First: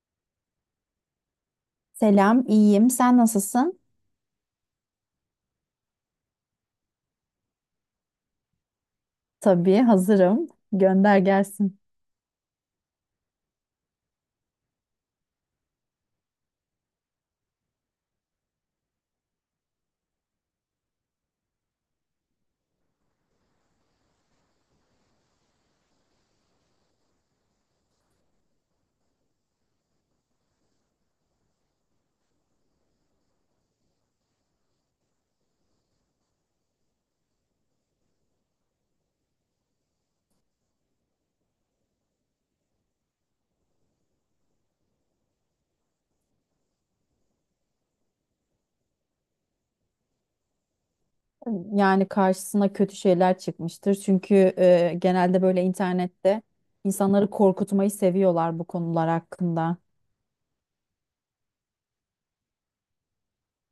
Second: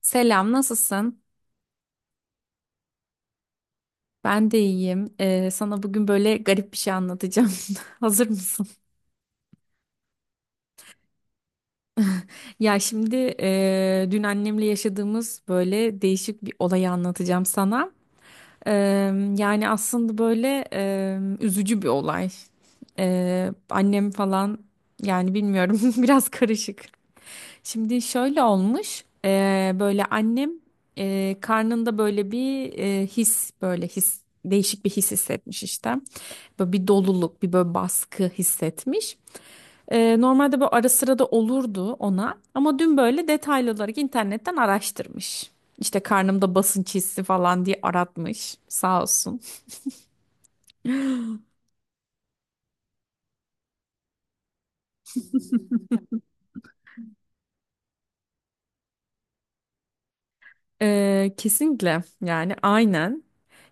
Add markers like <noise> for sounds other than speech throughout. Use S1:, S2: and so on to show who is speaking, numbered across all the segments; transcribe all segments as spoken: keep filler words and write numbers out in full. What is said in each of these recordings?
S1: Selam, nasılsın?
S2: Selam, iyiyim. Sen nasılsın?
S1: Ben de iyiyim. Ee, sana bugün böyle garip bir şey anlatacağım. <laughs> Hazır mısın?
S2: Tabii hazırım. Gönder gelsin.
S1: Ya şimdi e, dün annemle yaşadığımız böyle değişik bir olayı anlatacağım sana. Ee, Yani aslında böyle e, üzücü bir olay. Ee, annem falan, yani bilmiyorum, <laughs> biraz karışık. Şimdi şöyle olmuş, eee, böyle annem eee, karnında böyle bir eee, his, böyle his, değişik bir his hissetmiş işte. Böyle bir doluluk, bir böyle baskı hissetmiş. Eee, normalde böyle ara sıra da olurdu ona, ama dün böyle detaylı olarak internetten araştırmış. İşte karnımda basınç hissi falan diye aratmış, sağ olsun.
S2: Yani karşısına kötü şeyler çıkmıştır. Çünkü e, genelde böyle internette insanları korkutmayı seviyorlar bu konular hakkında.
S1: Ee, kesinlikle yani, aynen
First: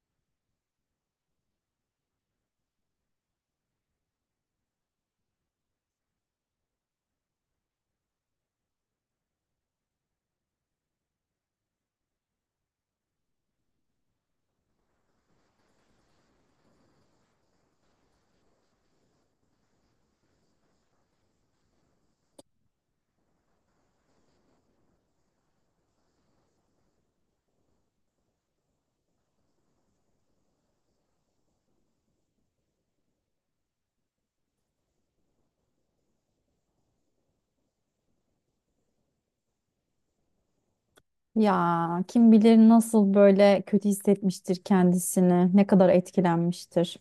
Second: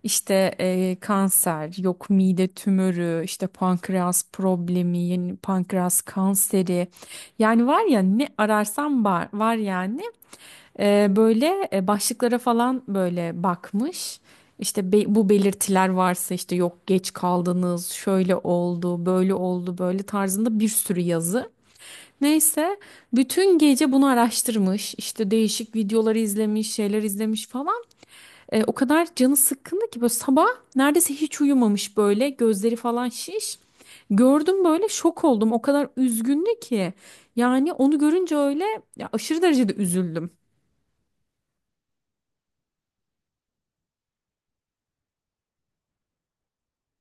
S1: işte e, kanser, yok mide tümörü, işte pankreas problemi, yeni pankreas kanseri, yani var ya, ne ararsam var, var yani. Ee, böyle e, başlıklara falan böyle bakmış, işte be- bu belirtiler varsa işte, yok geç kaldınız, şöyle oldu böyle oldu, böyle tarzında bir sürü yazı. Neyse, bütün gece bunu araştırmış, işte değişik videoları izlemiş, şeyler izlemiş falan. E, o kadar canı sıkkındı ki, böyle sabah neredeyse hiç uyumamış, böyle gözleri falan şiş. Gördüm, böyle şok oldum. O kadar üzgündü ki. Yani onu görünce öyle, ya aşırı derecede üzüldüm.
S2: Ya kim bilir nasıl böyle kötü hissetmiştir kendisini, ne kadar etkilenmiştir.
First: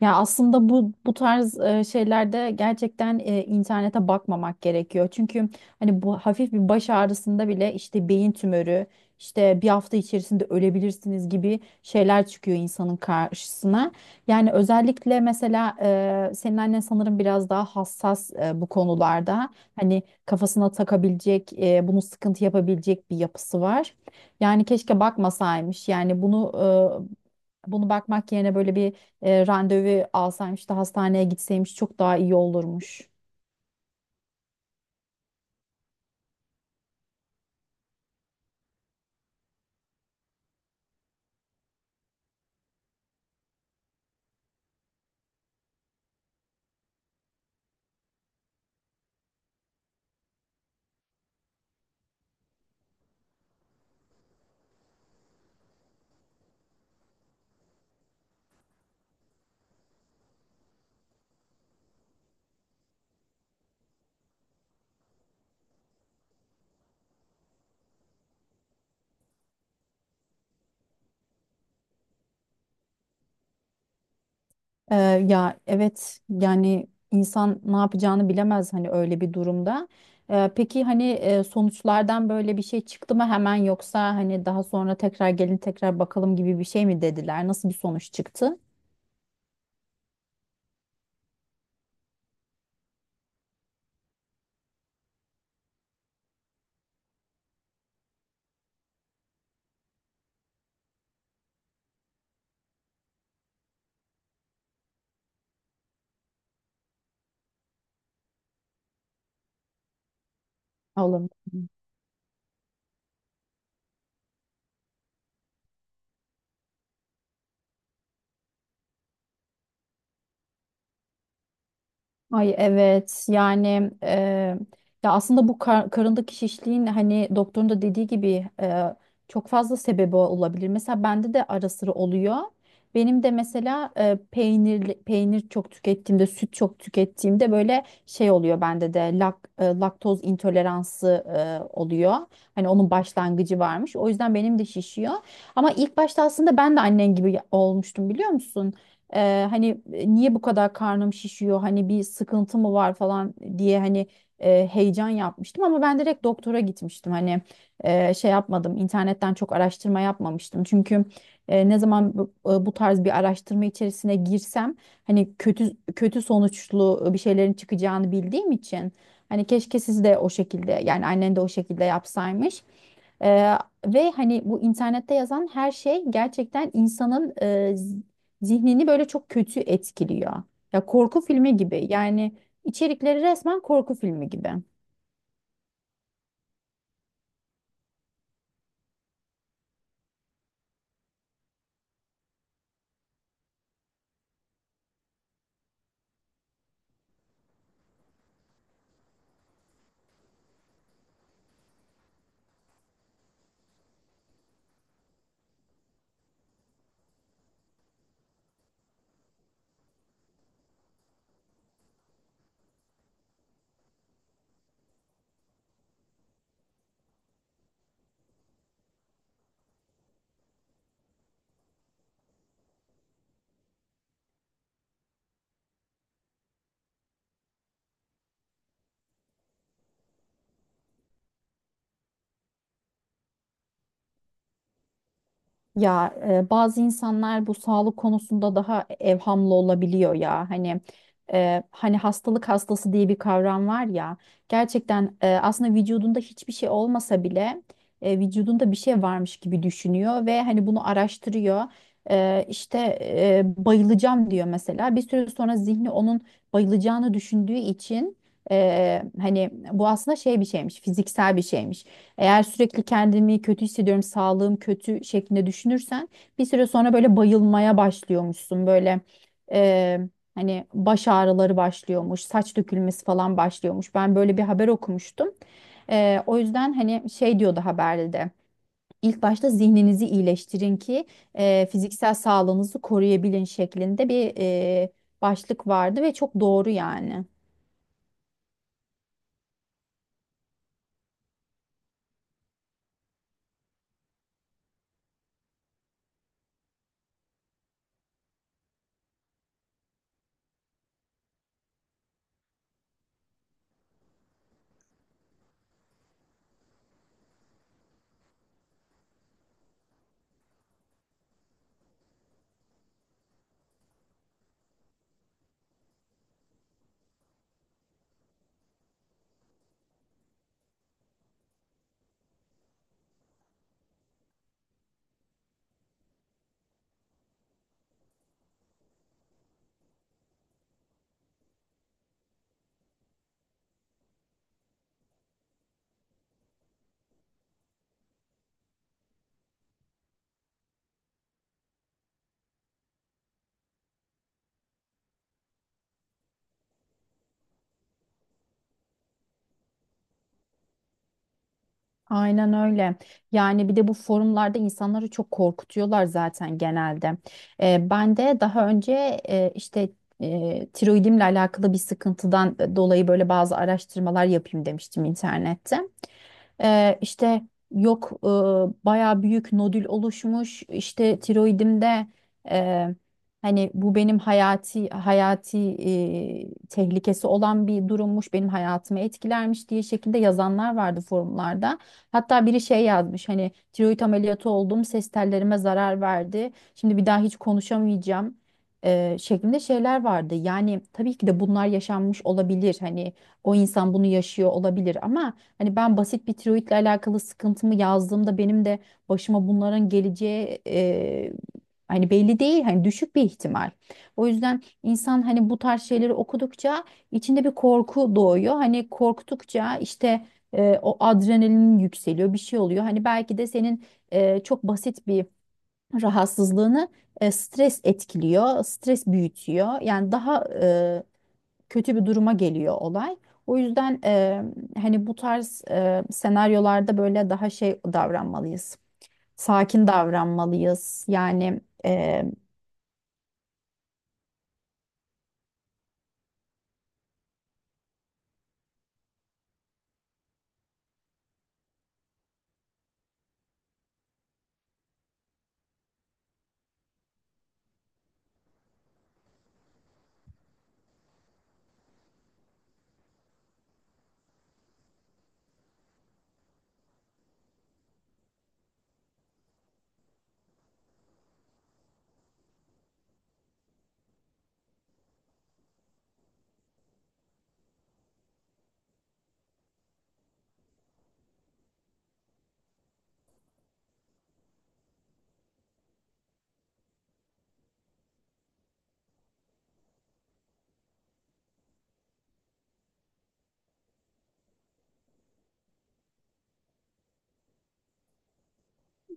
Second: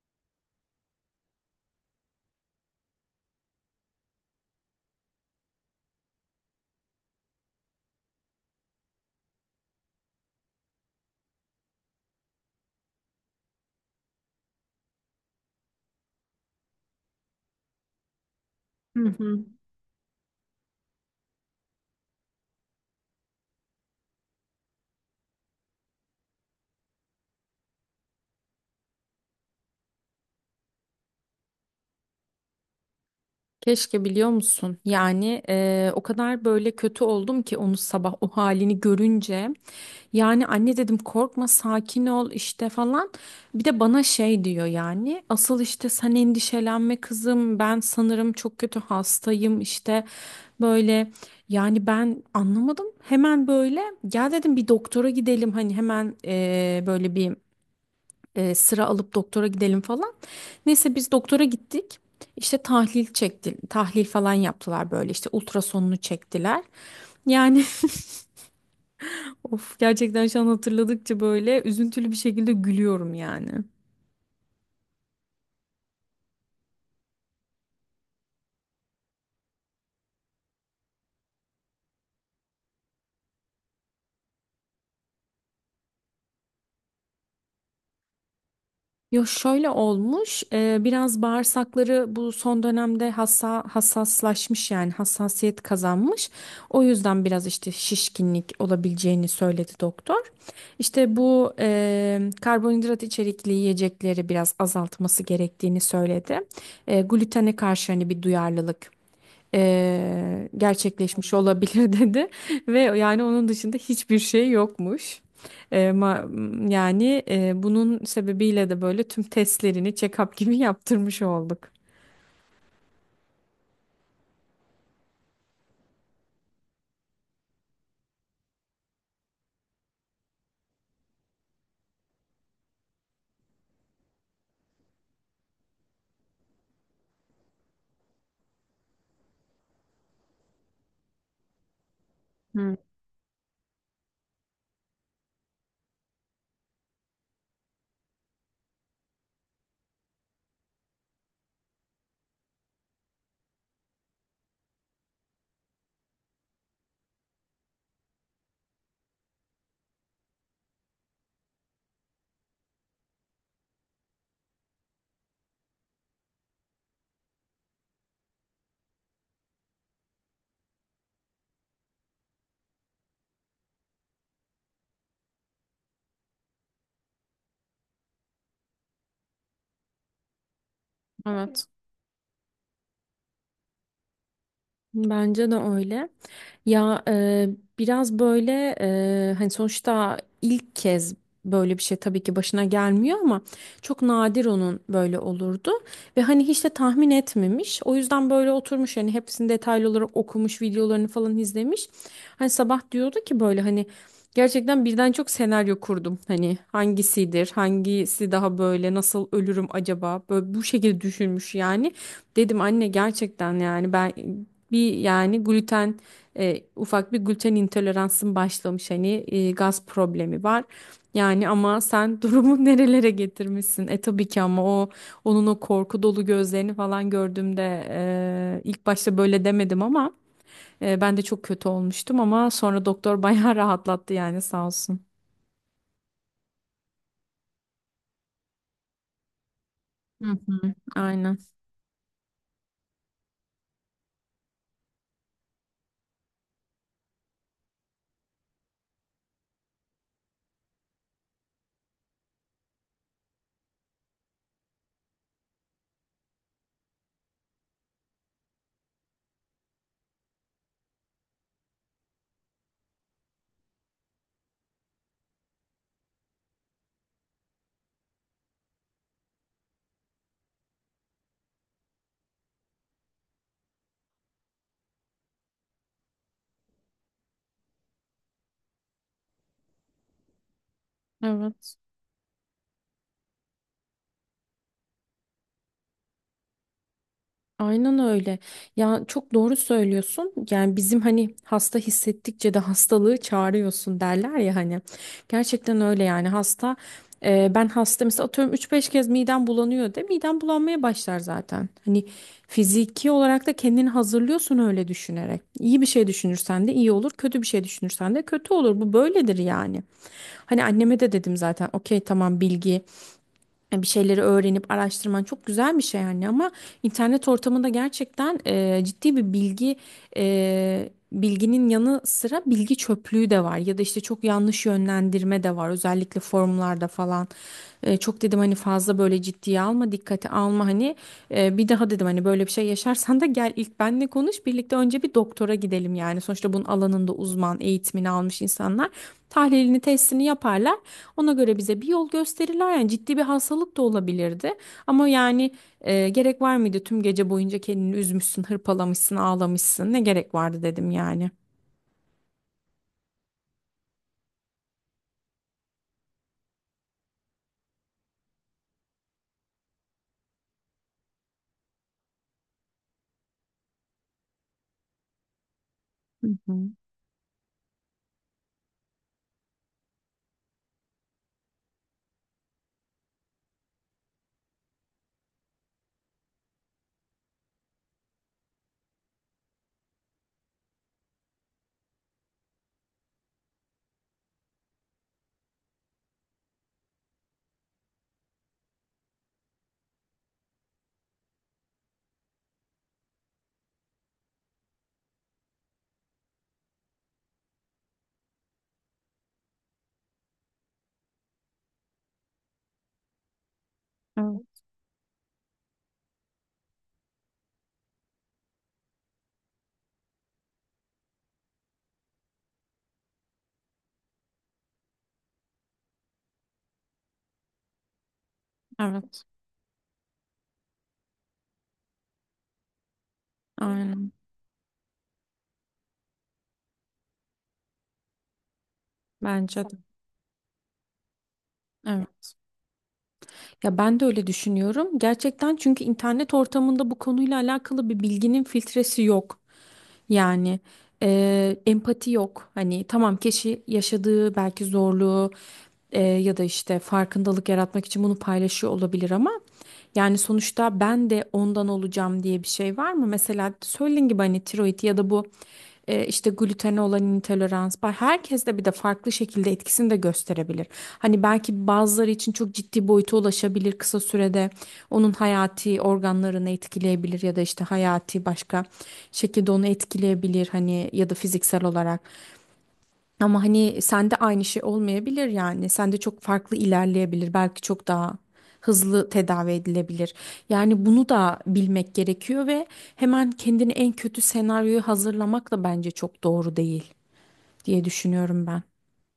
S2: Ya aslında bu bu tarz e, şeylerde gerçekten e, internete bakmamak gerekiyor. Çünkü hani bu hafif bir baş ağrısında bile işte beyin tümörü, işte bir hafta içerisinde ölebilirsiniz gibi şeyler çıkıyor insanın karşısına. Yani özellikle mesela e, senin annen sanırım biraz daha hassas, e, bu konularda hani kafasına takabilecek, e, bunu sıkıntı yapabilecek bir yapısı var. Yani keşke bakmasaymış. Yani bunu e, bunu bakmak yerine böyle bir e, randevu alsaymış da hastaneye gitseymiş çok daha iyi olurmuş.
S1: Keşke, biliyor musun? Yani eee, o kadar böyle kötü oldum ki, onu sabah o halini görünce. Yani anne dedim, korkma, sakin ol, işte falan. Bir de bana şey diyor yani, asıl işte sen endişelenme kızım, ben sanırım çok kötü hastayım, işte böyle. Yani ben anlamadım, hemen böyle gel dedim, bir doktora gidelim hani, hemen eee, böyle bir e, sıra alıp doktora gidelim falan. Neyse, biz doktora gittik. İşte tahlil çekti, tahlil falan yaptılar, böyle işte ultrasonunu çektiler. Yani, <laughs> of, gerçekten şu an hatırladıkça böyle üzüntülü bir şekilde gülüyorum yani.
S2: Ee, Ya evet yani insan ne yapacağını bilemez hani öyle bir durumda. Ee, peki hani e, sonuçlardan böyle bir şey çıktı mı hemen, yoksa hani daha sonra tekrar gelin tekrar bakalım gibi bir şey mi dediler? Nasıl bir sonuç çıktı?
S1: Yo, şöyle olmuş e, biraz bağırsakları bu son dönemde hassa, hassaslaşmış, yani hassasiyet kazanmış. O yüzden biraz işte şişkinlik olabileceğini söyledi doktor. İşte bu eee, karbonhidrat içerikli yiyecekleri biraz azaltması gerektiğini söyledi. Eee glutene karşı hani bir duyarlılık eee,
S2: Olur.
S1: gerçekleşmiş olabilir, <laughs> dedi ve yani onun dışında hiçbir şey yokmuş. Eee, ma- yani eee, bunun sebebiyle de böyle tüm testlerini check-up gibi <laughs> yaptırmış olduk.
S2: Ay evet yani e, ya aslında bu kar- karındaki şişliğin hani doktorun da dediği gibi e, çok fazla sebebi olabilir. Mesela bende de ara sıra oluyor. Benim de mesela e, peynir peynir çok tükettiğimde, süt çok tükettiğimde böyle şey oluyor bende de lak, e, laktoz intoleransı e, oluyor. Hani onun başlangıcı varmış. O yüzden benim de şişiyor. Ama ilk başta aslında ben de annen gibi olmuştum, biliyor musun? Eee, hani e, niye bu kadar karnım şişiyor, hani bir sıkıntı mı var falan diye, hani e, heyecan yapmıştım ama ben direkt doktora gitmiştim. Hani e, şey yapmadım, internetten çok araştırma yapmamıştım, çünkü e, ne zaman bu, e, bu tarz bir araştırma içerisine girsem hani kötü kötü sonuçlu e, bir şeylerin çıkacağını bildiğim için, hani keşke siz de o şekilde, yani annen de o şekilde yapsaymış. Eee, Ve hani bu internette yazan her şey gerçekten insanın zihnini böyle çok kötü etkiliyor. Ya korku filmi
S1: Evet.
S2: gibi yani, içerikleri resmen korku filmi gibi.
S1: Bence de öyle. Ya, e, biraz böyle, e, hani sonuçta ilk kez böyle bir şey tabii ki başına gelmiyor, ama çok nadir onun böyle olurdu. Ve hani hiç de tahmin etmemiş. O yüzden böyle oturmuş yani, hepsini detaylı olarak okumuş, videolarını falan izlemiş. Hani sabah diyordu ki böyle, hani gerçekten birden çok senaryo kurdum. Hani hangisidir, hangisi daha böyle, nasıl ölürüm acaba? Böyle bu şekilde düşünmüş yani. Dedim anne, gerçekten yani ben bir yani gluten, e, ufak bir gluten intoleransın başlamış, hani e, gaz problemi var. Yani ama sen <laughs> durumu nerelere getirmişsin? E, tabii ki, ama o, onun o korku dolu gözlerini falan gördüğümde, e, ilk başta böyle demedim, ama e, ben de çok kötü olmuştum, ama sonra doktor <laughs> bayağı rahatlattı yani, sağ olsun.
S2: Ya e, bazı insanlar bu sağlık konusunda daha evhamlı olabiliyor
S1: Hı
S2: ya.
S1: hı.
S2: Hani
S1: Aynen.
S2: e, hani hastalık hastası diye bir kavram var ya. Gerçekten e, aslında vücudunda hiçbir şey olmasa bile e, vücudunda bir şey varmış gibi düşünüyor ve hani bunu araştırıyor. E, işte e, bayılacağım diyor mesela. Bir süre sonra zihni onun bayılacağını düşündüğü için e, hani bu aslında şey bir şeymiş, fiziksel bir şeymiş. Eğer sürekli kendimi kötü hissediyorum, sağlığım kötü şeklinde düşünürsen bir süre sonra böyle bayılmaya başlıyormuşsun. Böyle eee, hani baş ağrıları başlıyormuş, saç dökülmesi falan başlıyormuş. Ben böyle bir haber okumuştum. Eee, o yüzden hani şey diyordu haberde de. İlk başta zihninizi iyileştirin ki eee,
S1: Evet.
S2: fiziksel sağlığınızı koruyabilin şeklinde bir eee, başlık vardı ve çok doğru yani.
S1: Aynen öyle. Ya çok doğru söylüyorsun. Yani bizim hani, hasta hissettikçe de hastalığı çağırıyorsun derler ya hani. Gerçekten öyle yani hasta. E, ben hasta mesela, atıyorum üç beş kez midem bulanıyor de, midem bulanmaya başlar zaten. Hani fiziki olarak da kendini hazırlıyorsun öyle düşünerek. İyi bir şey düşünürsen de iyi olur, kötü bir şey düşünürsen de kötü olur. Bu böyledir yani. Hani anneme de dedim zaten, okey tamam bilgi. Yani bir şeyleri öğrenip araştırman çok güzel bir şey yani, ama internet ortamında gerçekten e, ciddi bir bilgi, e, bilginin yanı sıra bilgi çöplüğü de var ya da işte çok yanlış yönlendirme de var, özellikle forumlarda falan. E, çok dedim hani, fazla böyle ciddiye alma, dikkate alma hani, e, bir daha dedim hani böyle bir şey yaşarsan da gel ilk benle konuş, birlikte önce bir doktora gidelim yani, sonuçta bunun alanında uzman eğitimini almış insanlar tahlilini testini yaparlar. Ona göre bize bir yol gösterirler. Yani ciddi bir hastalık da olabilirdi. Ama yani, e, gerek var mıydı? Tüm gece boyunca kendini üzmüşsün, hırpalamışsın, ağlamışsın. Ne gerek vardı, dedim yani.
S2: Aynen öyle. Yani bir de bu forumlarda insanları çok korkutuyorlar zaten genelde. Ee, ben de daha önce e, işte e, tiroidimle alakalı bir sıkıntıdan dolayı böyle bazı araştırmalar yapayım demiştim internette.
S1: Hı hı.
S2: Ee, işte Yok e, bayağı büyük nodül oluşmuş işte tiroidimde, e, hani bu benim hayati hayati e, tehlikesi olan bir durummuş, benim hayatımı etkilermiş diye şekilde yazanlar vardı forumlarda. Hatta biri şey yazmış, hani tiroid ameliyatı oldum, ses tellerime zarar verdi, şimdi bir daha hiç konuşamayacağım e, şeklinde şeyler vardı. Yani tabii ki de bunlar yaşanmış olabilir. Hani o insan bunu yaşıyor olabilir ama hani ben basit bir tiroidle alakalı sıkıntımı yazdığımda benim de başıma bunların geleceği e, hani belli değil, hani düşük bir ihtimal. O
S1: Evet.
S2: yüzden insan hani bu tarz şeyleri okudukça içinde bir korku doğuyor. Hani korktukça işte e, o adrenalin yükseliyor, bir şey oluyor. Hani belki de senin e, çok basit bir rahatsızlığını e, stres etkiliyor, stres
S1: Evet,
S2: büyütüyor. Yani daha kötü bir duruma geliyor olay. O yüzden
S1: aynen.
S2: e, hani bu tarz e, senaryolarda böyle daha şey davranmalıyız.
S1: Bence de.
S2: Sakin davranmalıyız. Yani
S1: Evet. Ya ben de öyle düşünüyorum. Gerçekten, çünkü internet ortamında bu konuyla alakalı bir bilginin filtresi yok. Yani e, empati yok. Hani tamam, kişi yaşadığı belki zorluğu, e, ya da işte farkındalık yaratmak için bunu paylaşıyor olabilir, ama yani sonuçta ben de ondan olacağım diye bir şey var mı? Mesela söylediğin gibi hani tiroid ya da bu e, işte glutene olan intolerans. Ba- Herkes de bir de farklı şekilde etkisini de gösterebilir. Hani belki bazıları için çok ciddi boyuta ulaşabilir kısa sürede. Onun hayati organlarını etkileyebilir ya da işte hayati başka şekilde onu etkileyebilir hani, ya da fiziksel olarak. Ama hani sende aynı şey olmayabilir yani. Sende çok farklı ilerleyebilir. Belki çok daha hızlı tedavi edilebilir. Yani bunu da bilmek gerekiyor ve hemen kendini en kötü senaryoyu hazırlamak da bence çok doğru değil diye düşünüyorum ben.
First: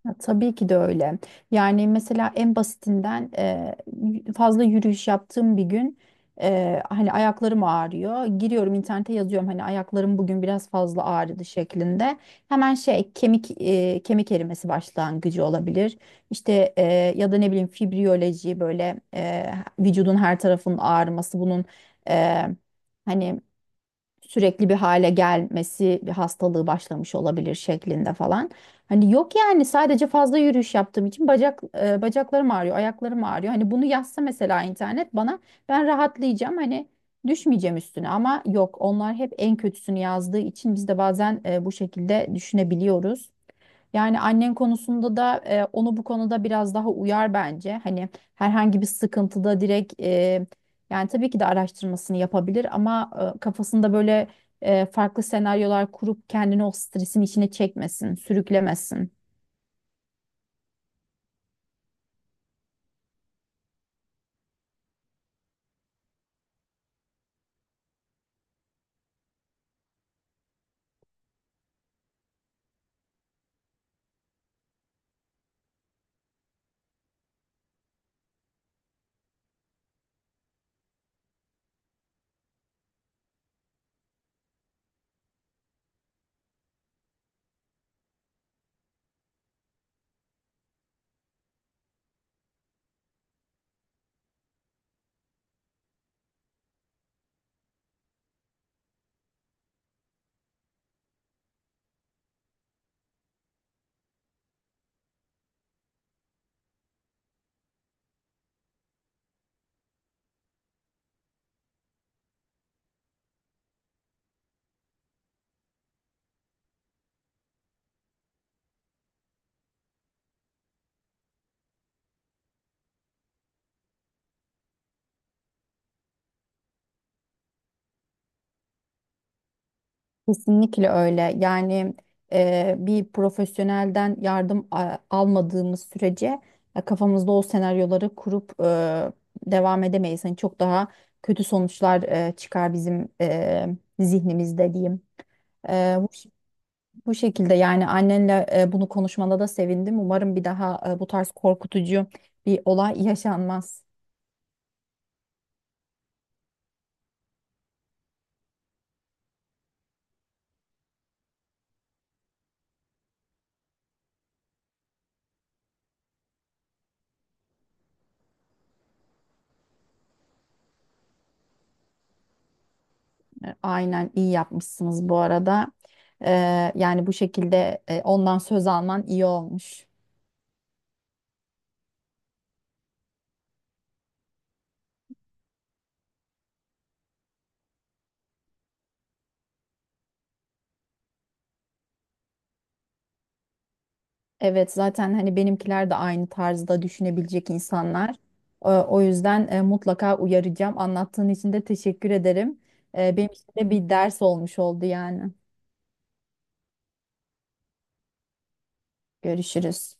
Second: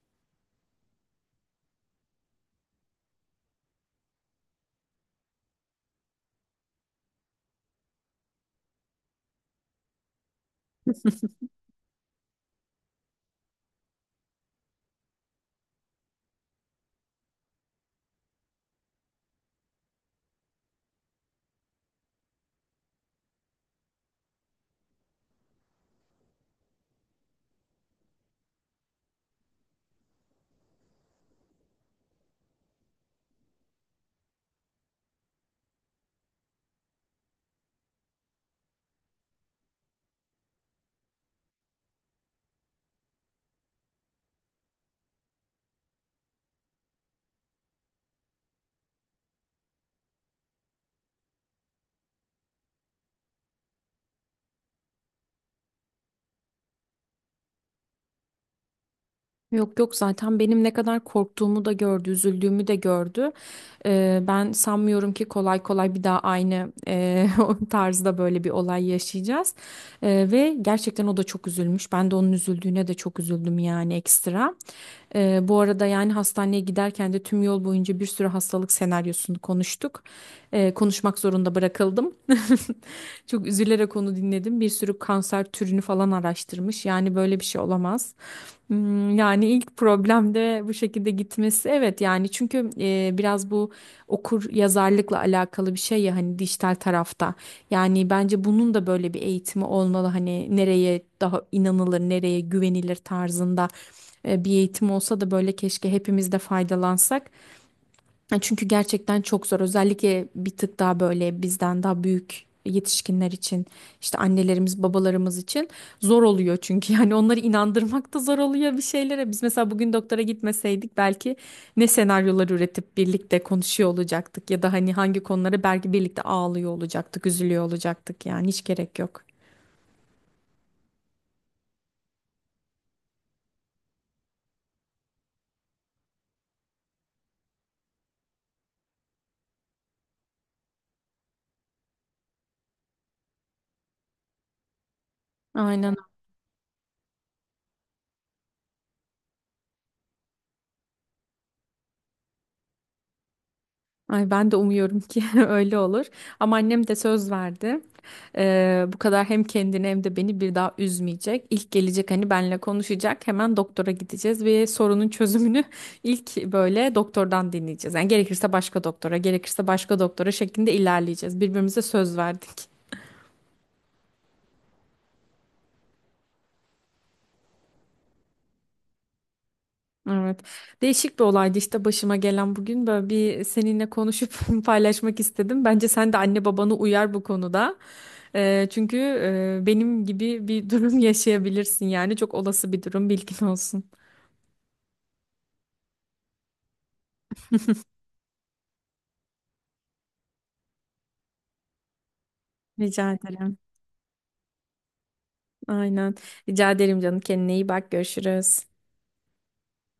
S2: ya, tabii ki de öyle. Yani mesela en basitinden e, y- fazla yürüyüş yaptığım bir gün e, hani ayaklarım ağrıyor. Giriyorum internete, yazıyorum hani ayaklarım bugün biraz fazla ağrıdı şeklinde. Hemen şey kemik e, kemik erimesi başlangıcı olabilir. İşte e, Ya da ne bileyim fibriyoloji böyle, e, vücudun her tarafının ağrıması bunun e, hani sürekli bir hale gelmesi, bir hastalığı başlamış olabilir şeklinde falan. Hani yok yani, sadece fazla yürüyüş yaptığım için bacak e, bacaklarım ağrıyor, ayaklarım ağrıyor. Hani bunu yazsa mesela internet bana, ben rahatlayacağım, hani düşmeyeceğim üstüne, ama yok, onlar hep en kötüsünü yazdığı için biz de bazen e, bu şekilde düşünebiliyoruz. Yani annen konusunda da e, onu bu konuda biraz daha uyar bence. Hani herhangi bir sıkıntıda direkt e, yani tabii ki de araştırmasını yapabilir ama e, kafasında böyle e, farklı senaryolar kurup kendini o stresin içine çekmesin, sürüklemesin.
S1: Yok yok, zaten benim ne kadar korktuğumu da gördü, üzüldüğümü de gördü. Ee, ben sanmıyorum ki kolay kolay bir daha aynı eee, <laughs> o tarzda böyle bir olay yaşayacağız. Ee, ve gerçekten o da çok üzülmüş. Ben de onun üzüldüğüne de çok üzüldüm yani, ekstra. Ee, bu arada yani, hastaneye giderken de tüm yol boyunca bir sürü hastalık senaryosunu konuştuk. Ee, konuşmak zorunda bırakıldım. <laughs> Çok üzülerek onu dinledim. Bir sürü kanser türünü falan araştırmış. Yani böyle bir şey olamaz. Hmm, Yani ilk problemde bu şekilde gitmesi evet yani, çünkü e, biraz bu okur yazarlıkla alakalı bir şey ya hani, dijital tarafta yani bence bunun da böyle bir eğitimi olmalı hani, nereye daha inanılır nereye güvenilir tarzında e, bir eğitim olsa da böyle, keşke hepimiz de faydalansak. Çünkü gerçekten çok zor. Özellikle bir tık daha böyle bizden daha büyük yetişkinler için, işte annelerimiz, babalarımız için zor oluyor çünkü, <laughs> yani onları inandırmak da zor oluyor bir şeylere. Biz mesela bugün doktora gitmeseydik, belki ne senaryolar üretip birlikte konuşuyor olacaktık, ya da hani hangi konuları belki birlikte ağlıyor olacaktık, üzülüyor olacaktık, yani hiç gerek yok.
S2: Kesinlikle öyle. Yani e, bir profesyonelden yardım a- almadığımız sürece e, kafamızda o senaryoları kurup e, devam edemeyiz. Hani çok daha kötü sonuçlar e, çıkar bizim e, zihnimizde diyeyim.
S1: Aynen.
S2: E, bu, ş- Bu şekilde yani annenle e, bunu konuşmana da sevindim. Umarım bir daha e, bu tarz korkutucu bir olay yaşanmaz.
S1: Ay ben de umuyorum ki <laughs> öyle olur. Ama annem de söz verdi. Ee, bu kadar hem kendini hem de beni bir daha üzmeyecek. İlk gelecek hani, benle konuşacak. Hemen doktora gideceğiz ve sorunun çözümünü <laughs> ilk böyle doktordan dinleyeceğiz. Yani gerekirse başka doktora, gerekirse başka doktora şeklinde ilerleyeceğiz. Birbirimize söz verdik.
S2: E, Aynen, iyi yapmışsınız bu arada. E, Yani bu şekilde e, ondan söz alman iyi olmuş.
S1: Evet. Değişik bir olaydı işte başıma gelen bugün. Böyle, bir seninle konuşup <laughs> paylaşmak istedim. Bence sen de anne babanı uyar bu konuda. Ee, çünkü e, benim gibi bir durum <laughs> yaşayabilirsin yani. Çok olası bir durum, bilgin olsun.
S2: Evet, zaten hani benimkiler de aynı tarzda düşünebilecek insanlar. Ee, O yüzden e, mutlaka uyaracağım. Anlattığın için de teşekkür ederim.
S1: Rica
S2: Ee, Benim için
S1: ederim.
S2: de bir ders olmuş oldu yani.
S1: Aynen. Rica ederim canım. Kendine iyi bak. Görüşürüz.
S2: Görüşürüz.